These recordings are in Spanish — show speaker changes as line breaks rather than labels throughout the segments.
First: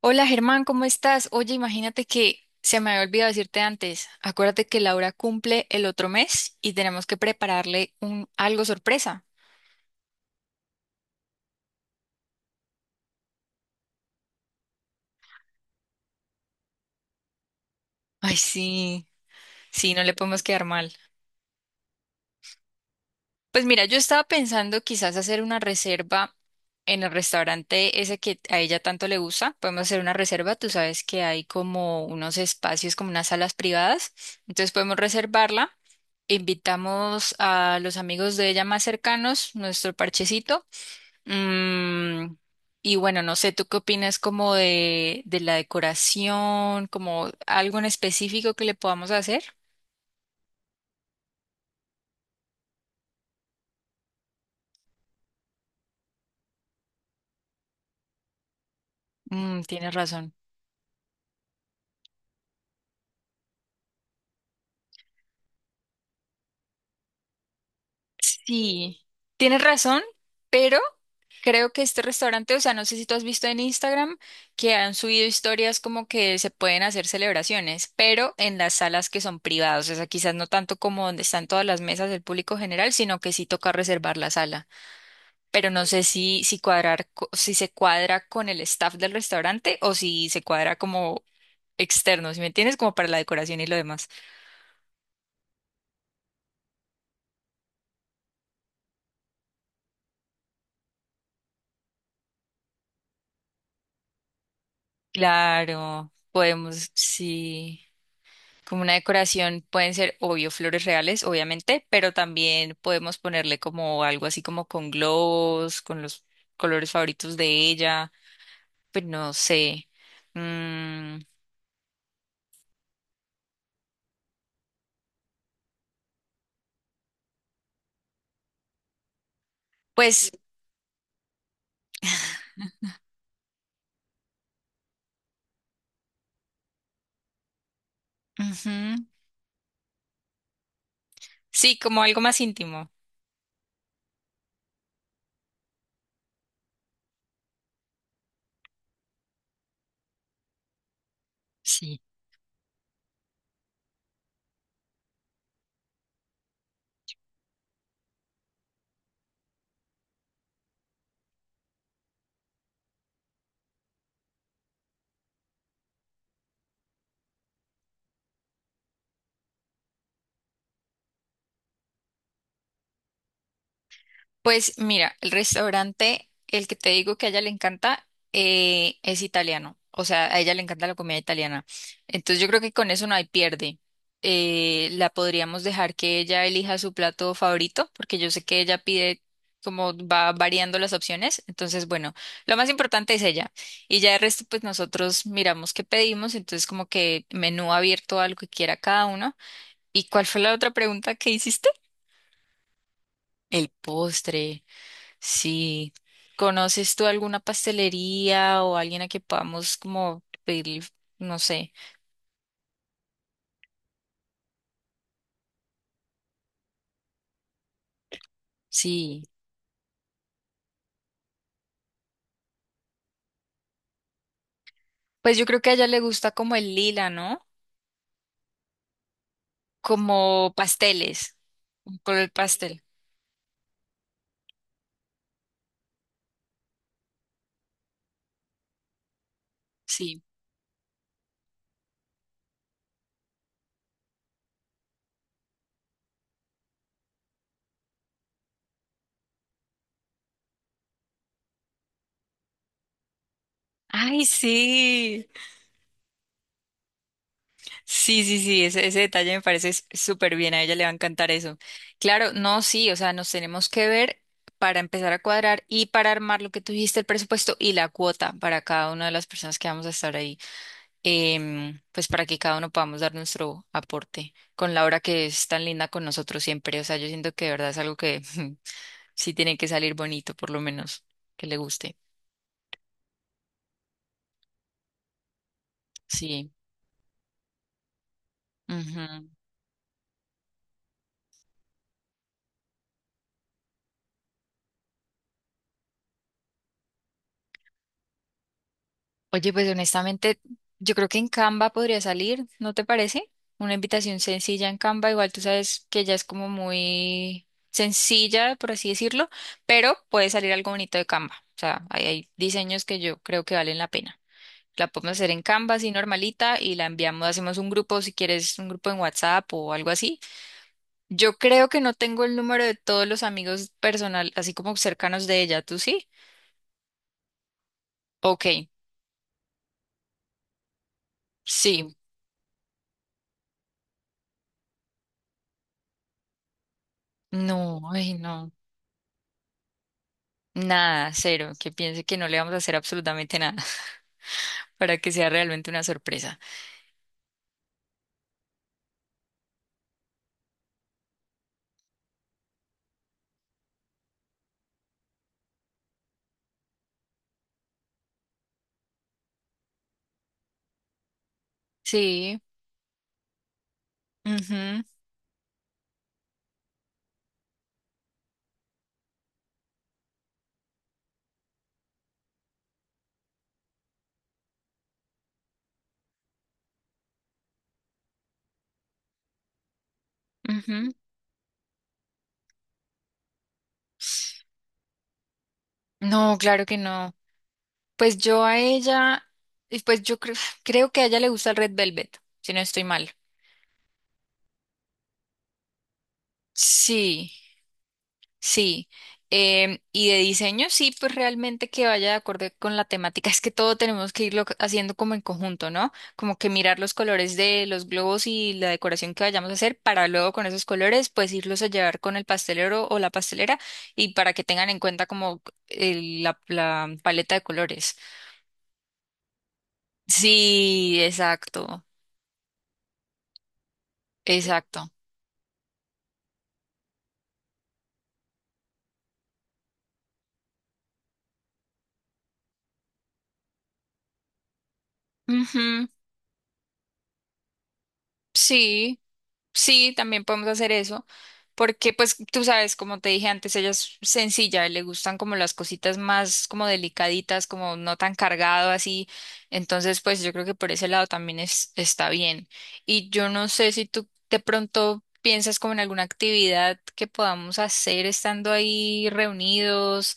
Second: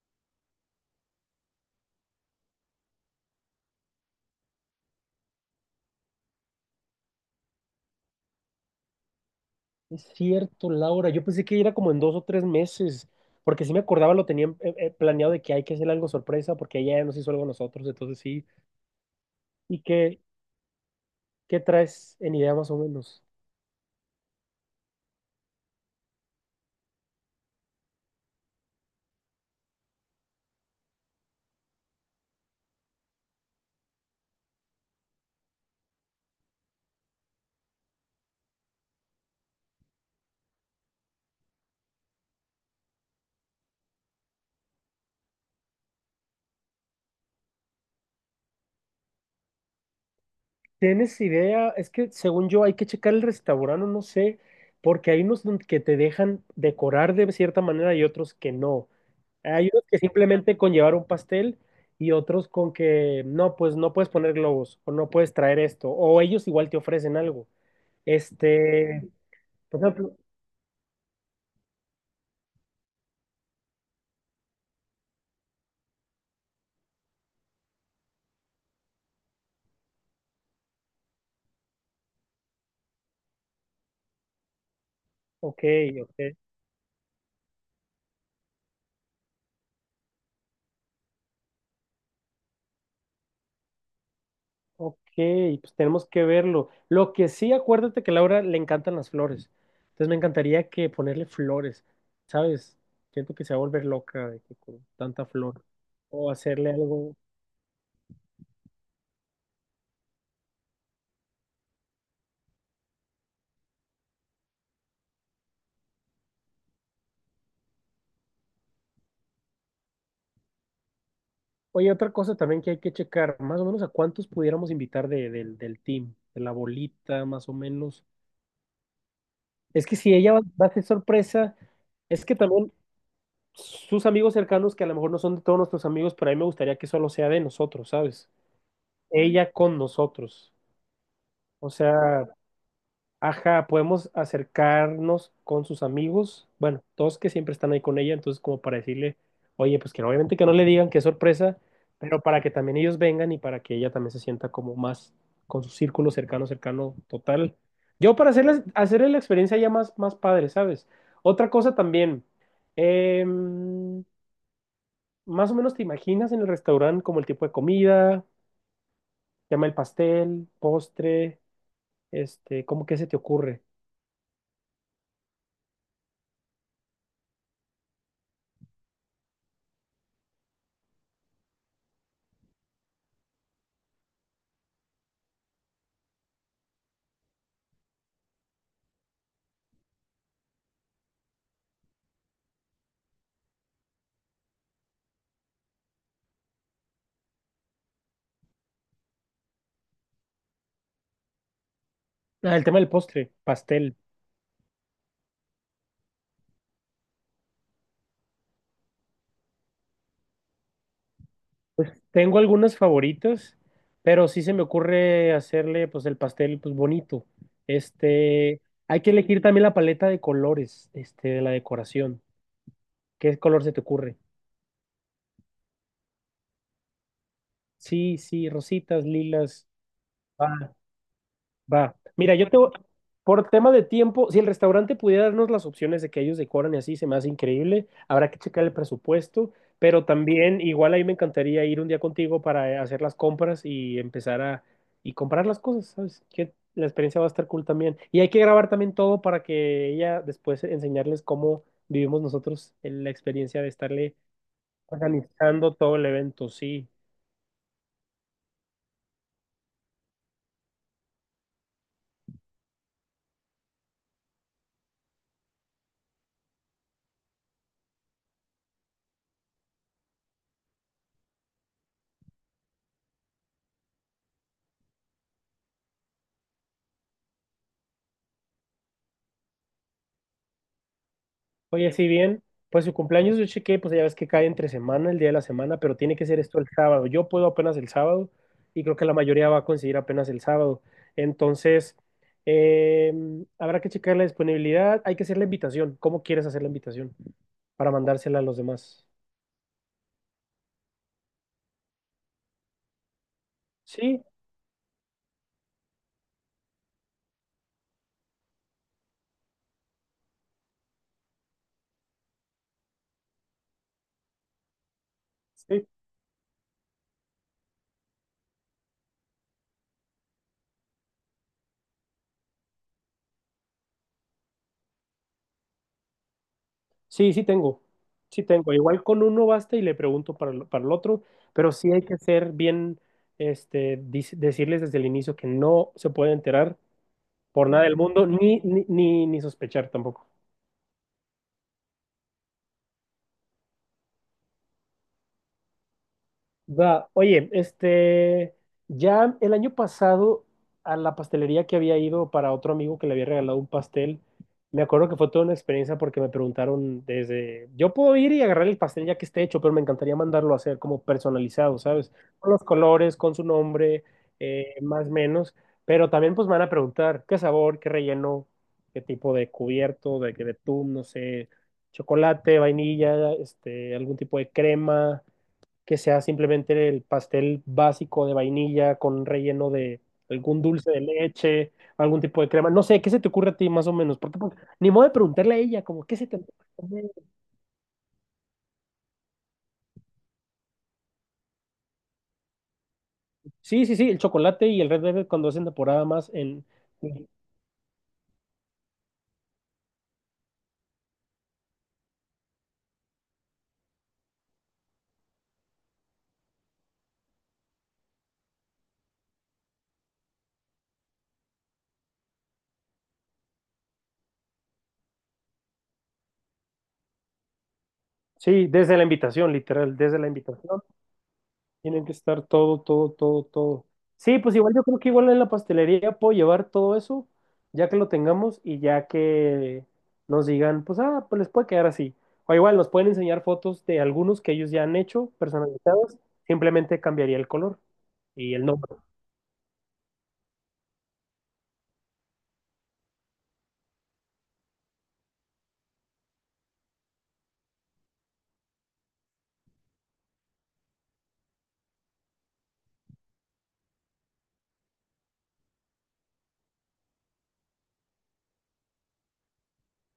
Hola Germán, ¿cómo estás? Oye, imagínate que se me había olvidado decirte antes. Acuérdate que Laura cumple el otro mes y tenemos que prepararle un algo sorpresa.
Es cierto, Laura. Yo pensé que era como en dos o tres meses, porque sí me acordaba, lo tenían planeado de que hay que hacer algo sorpresa, porque ella ya nos hizo algo a nosotros, entonces
Ay,
sí.
sí,
¿Y
sí, no le
qué,
podemos quedar mal.
qué traes en idea más o menos?
Pues mira, yo estaba pensando quizás hacer una reserva en el restaurante ese que a ella tanto le gusta. Podemos hacer una reserva, tú sabes que hay como unos espacios, como unas salas privadas. Entonces podemos reservarla. Invitamos a los amigos de ella más cercanos, nuestro parchecito. Mm, y bueno, no sé, ¿tú qué opinas como de la decoración, como algo en específico que le podamos hacer?
¿Tienes idea? Es que según yo hay que checar el restaurante, no sé, porque hay unos que te dejan decorar de cierta manera y otros que no.
Mm,
Hay unos
tienes
que
razón.
simplemente con llevar un pastel y otros con que no, pues no puedes poner globos o no puedes traer esto, o ellos igual te ofrecen algo.
Sí,
Este.
tienes
Por
razón,
ejemplo,
pero creo que este restaurante, o sea, no sé si tú has visto en Instagram que han subido historias como que se pueden hacer celebraciones, pero en las salas que son privadas, o sea, quizás no tanto como donde están todas las mesas del público general, sino que sí toca reservar la sala.
ok,
Pero no sé
ok,
si cuadrar, si se cuadra con el staff del restaurante o si se cuadra como externo, ¿si me entiendes? Como para la decoración y lo demás.
ok, pues tenemos que verlo. Lo que sí, acuérdate que a Laura le encantan las flores. Entonces me encantaría que ponerle flores, ¿sabes? Siento que se va a volver loca de que con tanta flor.
Claro,
O hacerle
podemos,
algo.
sí, como una decoración pueden ser, obvio, flores reales, obviamente, pero también podemos ponerle como algo así como con globos, con los colores favoritos de ella, pues no sé. Mm,
Oye, otra cosa también que hay que checar, más o menos a cuántos pudiéramos invitar del team, de la bolita, más o menos. Es que si
pues,
ella va a hacer sorpresa, es que también sus amigos cercanos, que a lo mejor no son de todos nuestros amigos, pero a mí me gustaría que solo sea de nosotros, ¿sabes?
ujú,
Ella con nosotros. O
sí, como algo
sea,
más íntimo.
ajá, podemos acercarnos con sus amigos, bueno, todos que siempre están ahí con ella, entonces como para decirle, oye, pues que obviamente que no le digan qué sorpresa,
Sí.
pero para que también ellos vengan y para que ella también se sienta como más con su círculo cercano, cercano, total. Yo para hacerle la experiencia ya más, más padre, ¿sabes? Otra cosa también, em, más o menos te imaginas en el restaurante como el tipo de comida, llama el pastel, postre. ¿Cómo que se te ocurre?
Pues mira, el restaurante, el que te digo que a ella le encanta, es italiano. O sea, a ella le encanta la comida italiana. Entonces yo creo que con eso no hay pierde. La podríamos dejar que ella elija su plato favorito, porque yo sé que ella pide como va variando las opciones. Entonces, bueno, lo más importante es ella. Y ya el resto, pues nosotros miramos qué pedimos. Entonces, como que menú abierto a lo que quiera cada uno. ¿Y cuál fue la otra pregunta que hiciste?
Ah, el tema del postre,
El
pastel.
postre. Sí. ¿Conoces tú alguna pastelería o alguien a que podamos como pedir, no sé?
Tengo algunos favoritos, pero sí se me ocurre hacerle pues el pastel pues bonito. Este, Hay que
Sí.
elegir también la paleta de colores, de la decoración. ¿Qué color se te ocurre?
Pues yo creo que a ella le gusta como el lila, ¿no?
Sí, sí, rositas, lilas.
Como
Va.
pasteles,
Va.
un color
Mira,
pastel.
por tema de tiempo, si el restaurante pudiera darnos las opciones de que ellos decoran y así, se me hace increíble. Habrá que checar el presupuesto, pero
Sí.
también igual ahí me encantaría ir un día contigo para hacer las compras y empezar a y comprar las cosas, ¿sabes? Que la experiencia va a estar cool también. Y hay que grabar también todo para que ella después enseñarles cómo vivimos nosotros en la experiencia de estarle
Ay, sí.
organizando todo el evento, sí.
Sí, sí, sí, ese detalle me parece súper bien, a ella le va a encantar eso. Claro, no, sí, o sea, nos tenemos que ver para empezar a cuadrar y para armar lo que tuviste, el presupuesto y la cuota para cada una de las personas que vamos a estar ahí. Pues para que cada uno podamos dar nuestro aporte con Laura, que es tan linda con nosotros siempre. O sea, yo siento que de verdad es algo que sí tiene que salir bonito, por lo menos que le
Oye,
guste.
si bien, pues su cumpleaños yo chequé, pues ya ves que cae entre semana, el día de la semana, pero tiene que ser
Sí.
esto el sábado. Yo puedo apenas el sábado y creo que la
Ujú.
mayoría va a conseguir apenas el sábado. Entonces, eh, habrá que checar la disponibilidad. Hay que hacer la invitación. ¿Cómo quieres hacer la invitación? Para mandársela a los demás.
Oye, pues honestamente, yo creo que en Canva podría salir, ¿no te parece? Una invitación
Sí,
sencilla en Canva, igual tú sabes que ella es como muy sencilla, por así decirlo, pero puede salir algo bonito de Canva. O sea, ahí hay diseños que yo creo que valen la pena. La podemos hacer en Canva,
sí,
así normalita, y la enviamos, hacemos un grupo, si quieres, un grupo en WhatsApp o algo así. Yo creo que no tengo el número de todos los amigos personal, así como cercanos de ella, ¿tú sí?
sí, sí tengo. Sí
Ok,
tengo. Igual con uno basta y le pregunto para el otro, pero sí
sí.
hay que ser bien, decirles desde el inicio que no se puede enterar por
No,
nada del
ay,
mundo,
no.
ni sospechar tampoco.
Nada, cero, que piense que no le vamos a hacer absolutamente nada para que sea realmente una sorpresa.
Va, oye, ya el año pasado a la pastelería que había ido para otro amigo que le había regalado un pastel, me acuerdo que fue toda una experiencia porque me preguntaron desde, yo puedo ir y agarrar el pastel ya que esté hecho, pero me encantaría mandarlo a hacer como personalizado, ¿sabes?
Sí.
Con los colores, con su nombre,
Mhm.
más o menos, pero también pues me van a preguntar qué sabor, qué relleno, qué tipo de cubierto, de que betún, no sé, chocolate, vainilla, algún tipo de crema que sea simplemente el pastel básico de vainilla con relleno de algún dulce
Mhm.
de leche, algún tipo de crema. No sé, ¿qué se te ocurre a ti más o menos? Porque pues, ni modo de preguntarle a ella, como, ¿qué se
No,
te antoja
claro que
comer?
no. Pues yo a ella, y pues yo creo, creo que a ella le gusta el Red Velvet, si no estoy mal.
Sí, sí, sí, el chocolate y el Red Velvet cuando hacen temporada más en...
Sí. Sí, y de diseño sí, pues realmente que vaya de acuerdo con la temática. Es que todo tenemos que irlo haciendo como en conjunto, ¿no? Como que mirar los colores de los globos y la decoración que vayamos a hacer para luego con esos colores pues irlos a llevar con el pastelero o la pastelera y para que tengan en cuenta como la paleta de colores.
Sí, desde la invitación, literal, desde la invitación.
Sí, exacto,
Tienen que estar todo, todo, todo, todo. Sí, pues igual yo
exacto.
creo que igual en la pastelería puedo llevar todo eso, ya que lo tengamos y ya que nos digan, pues pues les puede quedar así. O igual nos pueden enseñar fotos de algunos que ellos ya han hecho
Ujú.
personalizados, simplemente cambiaría el color y el nombre.
Sí. Sí, también podemos hacer eso, porque pues tú sabes, como te dije antes, ella es sencilla, le gustan como las cositas más como delicaditas, como no tan cargado así, entonces pues yo creo que por ese lado también es, está bien. Y yo no sé si tú de pronto piensas como en alguna actividad que podamos hacer estando ahí reunidos,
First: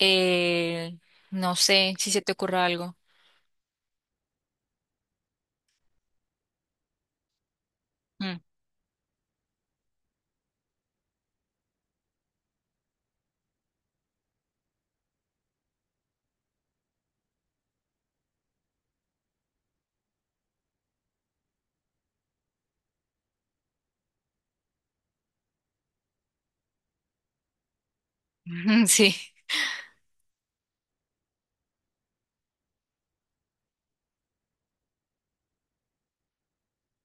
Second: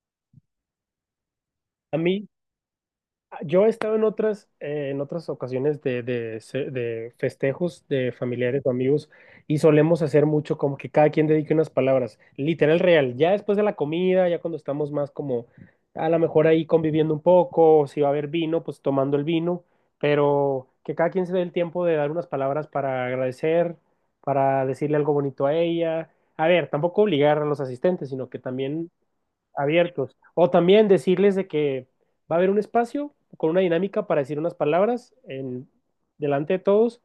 eh, no sé
A
si se
mí,
te ocurre algo.
Yo he estado en otras ocasiones de festejos de
Mm.
familiares o amigos y solemos hacer mucho como que cada quien dedique unas palabras, literal real, ya después de la comida, ya cuando estamos más como a lo mejor ahí conviviendo un poco, o si va a haber vino, pues tomando el vino, pero que cada quien se dé el tiempo de dar unas palabras para agradecer, para decirle algo bonito a ella. A ver, tampoco obligar a los asistentes, sino que también
Sí,
abiertos. O también decirles de que va a haber un espacio con una dinámica para decir unas palabras delante de todos,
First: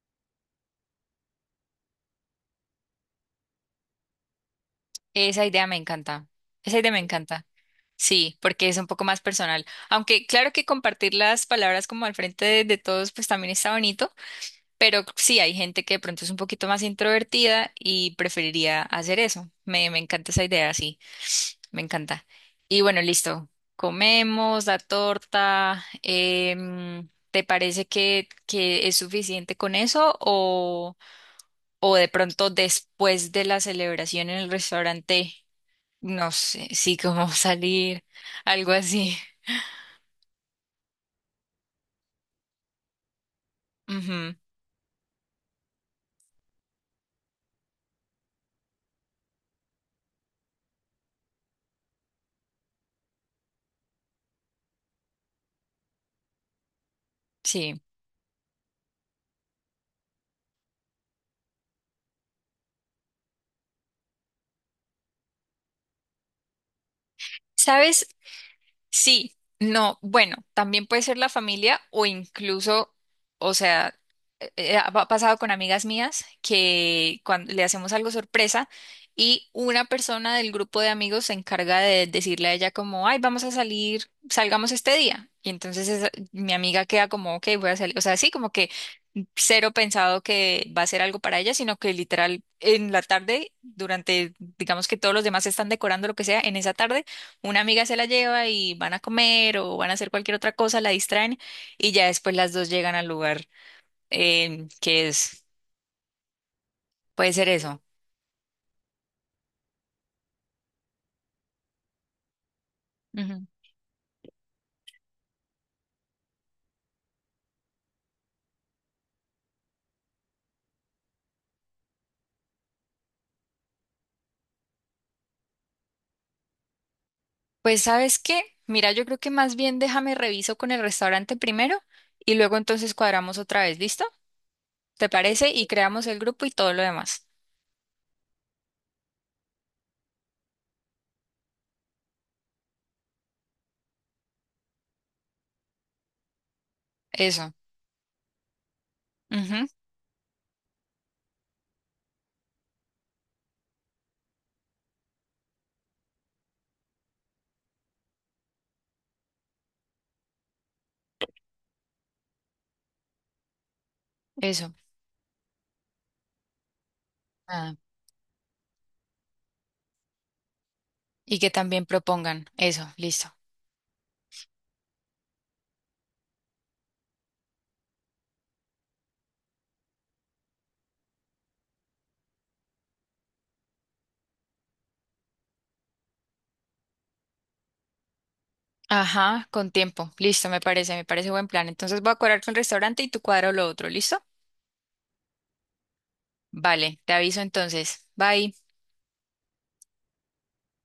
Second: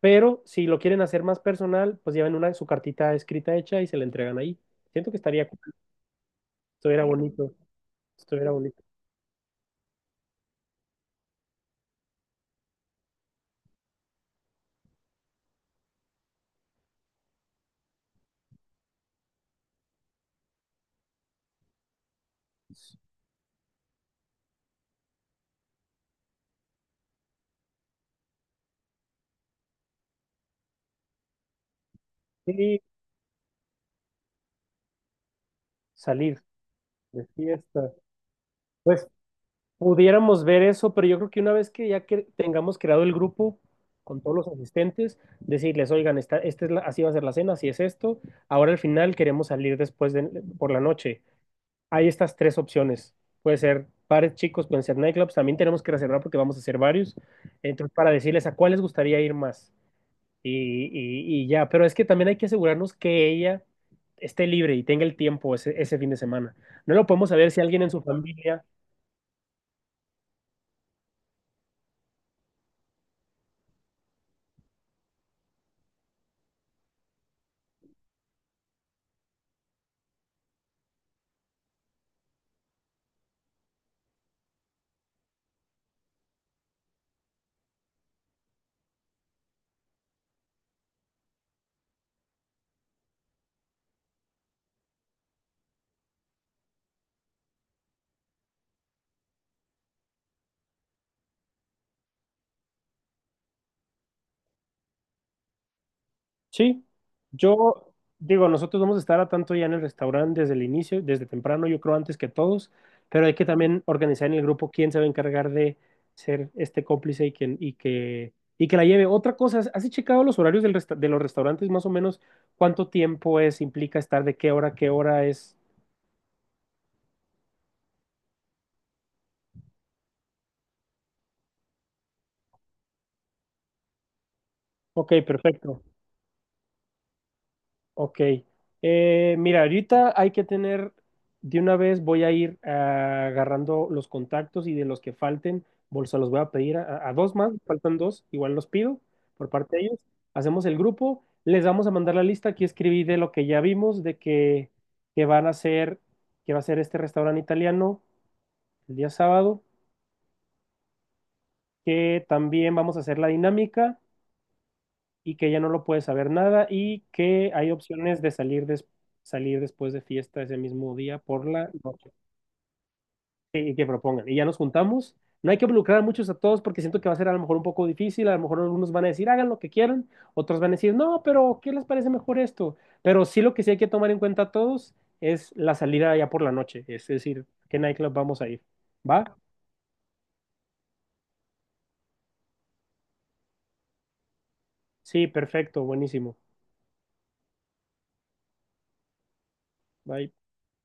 pero si lo quieren hacer más personal, pues llevan su cartita escrita hecha y se la entregan ahí. Siento que
esa idea me encanta, esa idea me
estuviera
encanta.
bonito,
Sí,
estuviera
porque es
bonito.
un poco más personal. Aunque claro que compartir las palabras como al frente de todos, pues también está bonito, pero sí hay gente que de pronto es un poquito más introvertida y preferiría hacer eso. Me encanta esa idea, sí, me encanta. Y bueno, listo. Comemos la torta. ¿Te parece que es suficiente con eso o de pronto
Y
después de la celebración en el restaurante? No
salir
sé, sí,
de
cómo
fiesta.
salir, algo
Pues
así.
pudiéramos ver eso, pero yo creo que una vez que ya que tengamos creado el grupo con
Ujú,
todos los asistentes, decirles, oigan, así va a ser la cena, así es esto, ahora al final queremos salir después por la noche, hay estas tres opciones. Puede ser bares chicos, pueden ser nightclubs. También tenemos que reservar porque vamos a hacer varios.
sí.
Entonces, para decirles a cuál les gustaría ir más. Y ya, pero es que también hay que asegurarnos que ella esté libre y tenga el tiempo ese fin de semana. No lo podemos saber si alguien en su
¿Sabes?
familia.
Sí, no, bueno, también puede ser la familia o incluso, o sea, ha pasado con amigas mías que cuando le hacemos algo sorpresa y una persona del grupo de amigos se encarga de decirle a ella como, ay, vamos a salir, salgamos este día. Y entonces mi amiga queda como, ok, voy a salir. O sea, sí, como que cero pensado que va a ser algo para ella, sino que literal en la tarde, durante, digamos que todos los demás están decorando lo que sea, en esa tarde. Una amiga se la lleva y van a comer o van a hacer cualquier otra cosa, la distraen y ya después las dos llegan al lugar que es,
Sí,
puede ser eso.
yo digo, nosotros vamos a estar a tanto ya en el restaurante desde el inicio, desde temprano, yo creo antes que todos, pero hay que
Ujú.
también organizar en el grupo quién se va a encargar de ser este cómplice y que la lleve. Otra cosa, ¿has checado los horarios de los restaurantes más o menos cuánto tiempo es, implica estar de qué hora a qué hora es?
Pues ¿sabes qué? Mira, yo creo que más bien déjame reviso con el restaurante primero y luego entonces cuadramos otra vez, ¿listo? ¿Te
Ok,
parece? Y
perfecto.
creamos el grupo y todo lo demás.
Ok. Mira, ahorita hay que tener, de una vez voy a ir agarrando los contactos y de los que falten, se los voy a pedir a dos
Eso.
más, faltan dos, igual los pido por
Ujú.
parte de ellos. Hacemos el grupo, les vamos a mandar la lista, aquí escribí de lo que ya vimos, de que van a hacer, que va a ser este restaurante italiano el día sábado, que también vamos a hacer la dinámica.
Eso.
Y que ya no lo puede saber nada y que hay
Ah,
opciones de salir, salir después de fiesta ese mismo día
y
por
que
la
también
noche
propongan. Eso, listo.
y que propongan. Y ya nos juntamos. No hay que involucrar a todos porque siento que va a ser a lo mejor un poco difícil. A lo mejor algunos van a decir hagan lo que quieran, otros van a decir no, pero ¿qué les parece mejor esto? Pero sí lo que sí hay que tomar en cuenta a todos es la salida ya por la noche, es decir, ¿qué nightclub vamos a ir? ¿Va?
Ajá, con tiempo. Listo, me parece buen plan. Entonces voy a cuadrar con el restaurante y tú cuadro lo otro, ¿listo?
Sí, perfecto, buenísimo.
Vale, te aviso entonces. Bye.
Bye.